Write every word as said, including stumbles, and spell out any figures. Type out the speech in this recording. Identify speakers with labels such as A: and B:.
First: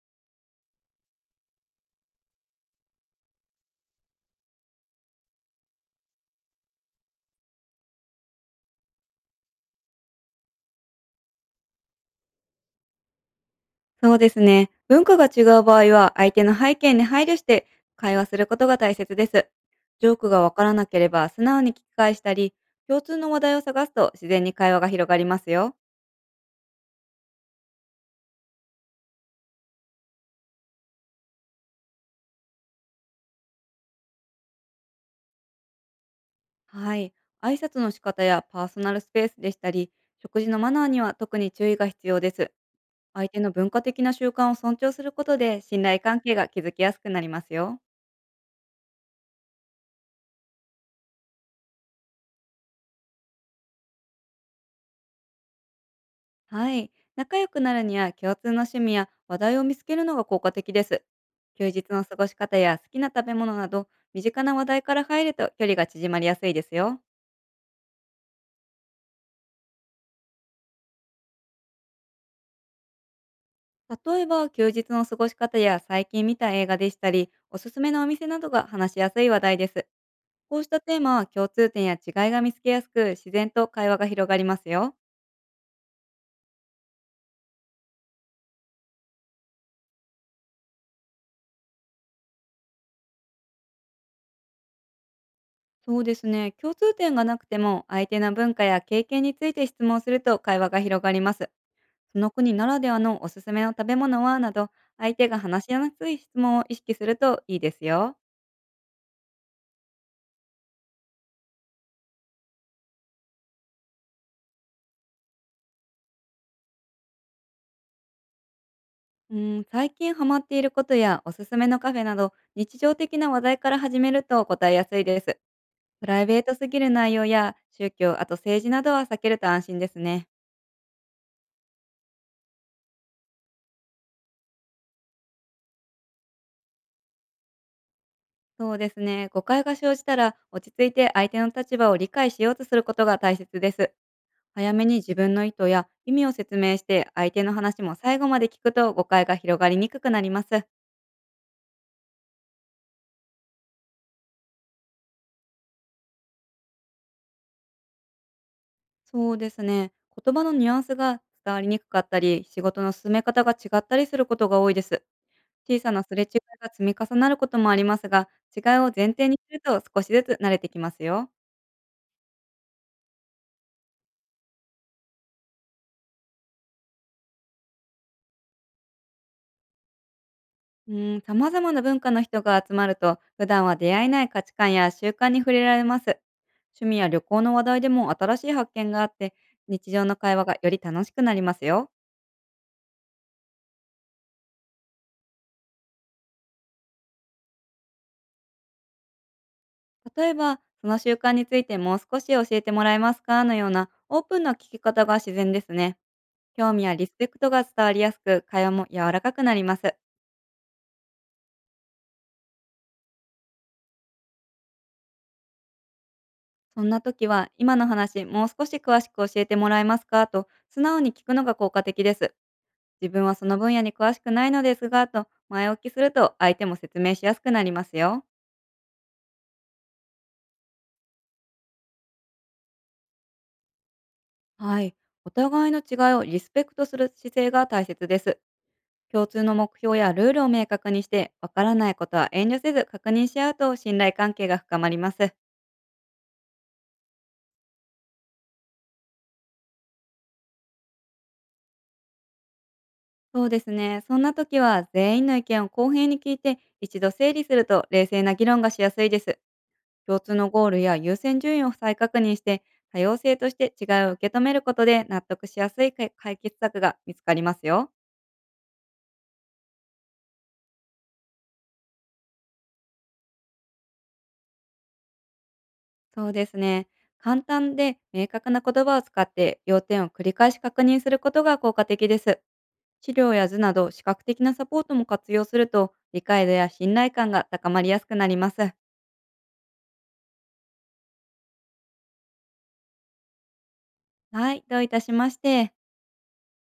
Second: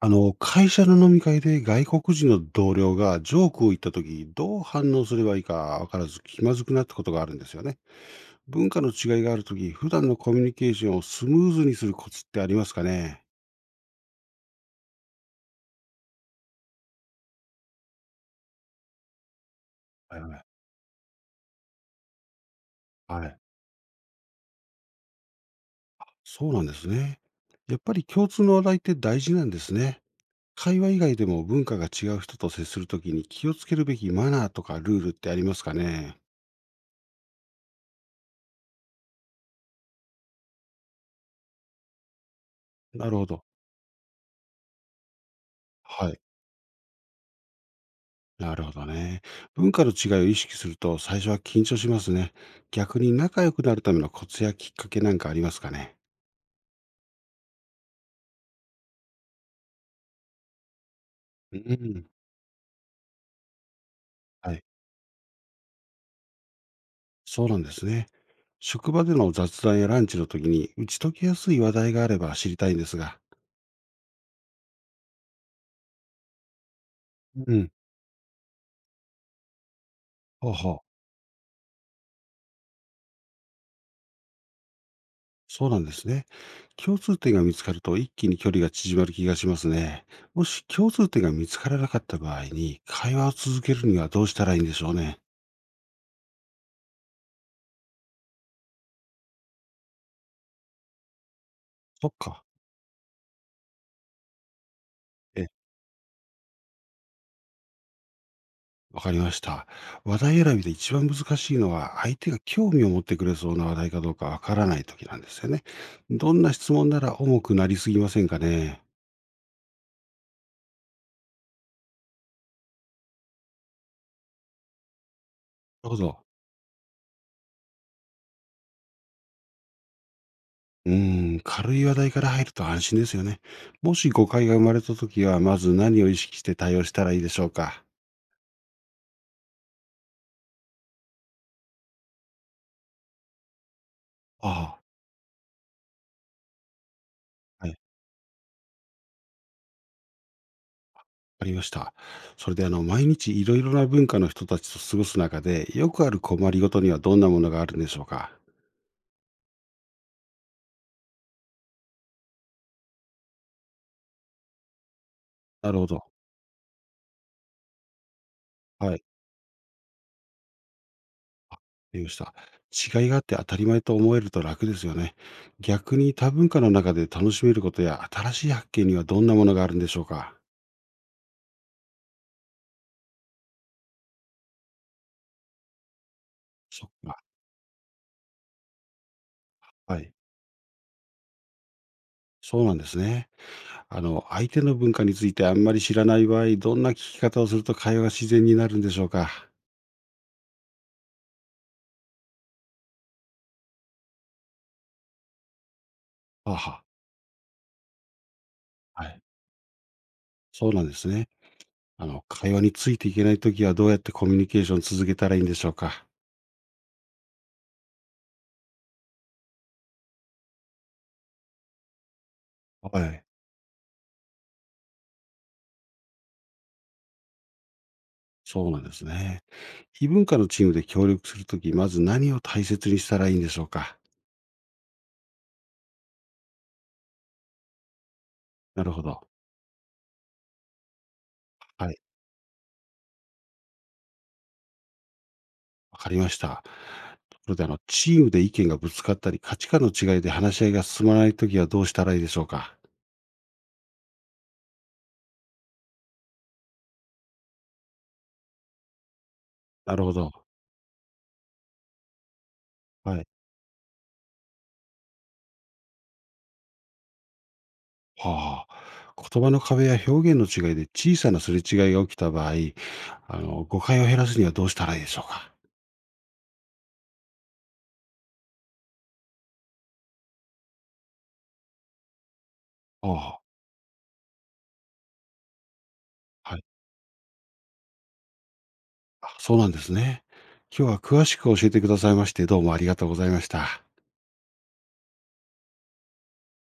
A: あの、会社の飲み会で外国人の同僚がジョークを言ったとき、どう反応すればいいかわからず気まずくなったことがあるんですよね。文化の違いがあるとき、普段のコミュニケーションをスムーズにするコツってありますかね？
B: そうですね。文化が違う場合は、相手の背景に配慮して会話することが大切です。ジョー
A: はい
B: ク
A: は
B: が
A: い。
B: わからなければ、素直に聞き返したり、共通
A: は
B: の
A: い。
B: 話題を探すと自然に会話が広がりますよ。
A: そうなんですね。やっぱり共通の話題って大事なんですね。会話以外でも文化が違う人と接するときに気をつけるべきマナーとかルールってありますかね？
B: はい。挨拶の仕方やパーソナルスペースでしたり、食事のマナーには特に注意が必要です。
A: なるほ
B: 相手
A: ど。
B: の文化的な習慣を尊重することで、信頼
A: は
B: 関
A: い。
B: 係が築きやすくなりますよ。
A: なるほどね。文化の違いを意識すると最初は緊張しますね。逆に仲良くなるためのコツやきっかけなんかありますかね。
B: はい。仲良くなるには共通の趣味や話題を見つけるのが効果的です。
A: う
B: 休日の
A: ん。
B: 過ごし方や好きな食べ物など、身近な
A: はい。
B: 話題から入ると距離が縮まりやすいですよ。
A: そうなんですね。職場での雑談やランチの時に打ち解けやすい話題があれば知りたいんですが。
B: 例えば、休日の過ごし方や最近見た映画でしたり、
A: う
B: おす
A: ん。
B: すめのお店などが話しやすい話題です。
A: ほう
B: こうし
A: ほ
B: た
A: う。
B: テーマは共通点や違いが見つけやすく、自然と会話が広がりますよ。
A: そうなんですね。共通点が見つかると一気に距離が縮まる気がしますね。もし共通点が見つからなかった場合に会話を続けるにはどうしたらいいんでしょうね。
B: そうですね。共通点がなくても、相手の文化や経験について質問すると会話が広がります。
A: そっ
B: その
A: か。
B: 国ならではのおすすめの食べ物はなど、相手が話しやすい質問を意識するといいですよ。
A: わかりました。話題選びで一番難しいのは、相手が興味を持ってくれそうな話題かどうかわからないときなんですよね。どんな質問なら重くなりすぎませんかね。
B: うん、最近ハマっていることやおすすめのカフェなど、日常的な話題から始めると答えやすいです。
A: なるほ
B: プライ
A: ど。
B: ベートすぎる内容や宗教、あと政治などは避けると安心ですね。
A: うーん、軽い話題から入ると安心ですよね。もし誤解が生まれたときは、まず何を意識して対応したらいいでしょうか。
B: そうですね。誤解が生じたら、落ち着いて相手の立場を理解しようとすることが大切です。早
A: あ
B: めに自分の意図や意味を説明して、相手の
A: あ、はい、わ
B: 話も最後まで聞くと誤解が広がりにくくなります。
A: かりました。それで、あの、毎日いろいろな文化の人たちと過ごす中で、よくある困りごとにはどんなものがあるんでしょうか。
B: そうですね。言葉のニュアンスが伝わりにくかったり、仕事の進め方が違ったりすることが多いです。
A: なる
B: 小
A: ほ
B: さなす
A: ど。
B: れ違いが積み重なることもありますが、違いを
A: はい。
B: 前提にすると少しずつ慣れてきますよ。
A: りました。違いがあって当たり前と思えると楽ですよね。逆に多文化の中で楽しめることや新しい発見にはどんなものがあるんでしょうか？
B: うん、様々な文化の人が集まると、普段は出会えない価値観や習慣に触れられます。趣
A: そっ
B: 味や
A: か。
B: 旅行の話題でも新しい発見があって、日
A: は
B: 常
A: い。
B: の会話がより楽しくなりますよ。
A: そうなんですね。あの、相手の文化についてあんまり知らない場合、どんな聞き方をすると会話が自然になるんでしょうか？
B: 例えば、その習慣についてもう少し教えてもらえますか、のようなオープンな聞き方が自然ですね。
A: はあ
B: 興
A: は
B: 味やリスペクトが伝わりやすく、会話も
A: あ。は
B: 柔ら
A: い。
B: かくなります。
A: そうなんですね。あの、会話についていけないときはどうやってコミュニケーションを続けたらいいんでしょうか？
B: そんな時は、今の話、もう少し詳しく教えてもらえますか、と素直に聞くのが効果的です。
A: は
B: 自分
A: い。
B: はその分野に詳しくないのですが、と前置きすると相手も説明しやすくなりますよ。
A: そうなんですね。異文化のチームで協力するとき、まず何を大切にしたらいいんでしょうか？
B: はい。お互いの違いをリスペクトする姿勢が大切です。
A: なるほ
B: 共
A: ど。
B: 通の目標やルールを明確にして、わからな
A: は
B: い
A: い、
B: ことは遠慮せず確認し合うと信頼関係が深まります。
A: わかりました。ところで、あの、チームで意見がぶつかったり、価値観の違いで話し合いが進まないときはどうしたらいいでしょうか？
B: そうですね。そんな時は、全員の意見を公平に聞いて、一度整理すると冷静な議論がしやすいです。
A: なるほ
B: 共
A: ど。
B: 通のゴールや優先順位を再確認して、多
A: は
B: 様
A: い。
B: 性として違いを受け止めることで、納得しやすい解解決策が見つかりますよ。
A: はあ。言葉の壁や表現の違いで小さなすれ違いが起きた場合、あの、誤解を減らすにはどうしたらいいでしょうか？
B: そうですね。簡単で明確な言葉を使って、要点を繰り返し確認することが効果的です。資料
A: ああ、
B: や図など視覚的なサポートも活用すると、理解度
A: はい。
B: や信頼感が高まりやすくなります。
A: あ、そうなんですね。今日は詳しく教えてくださいまして、どうもありがとうございました。
B: はい、どういたしまして。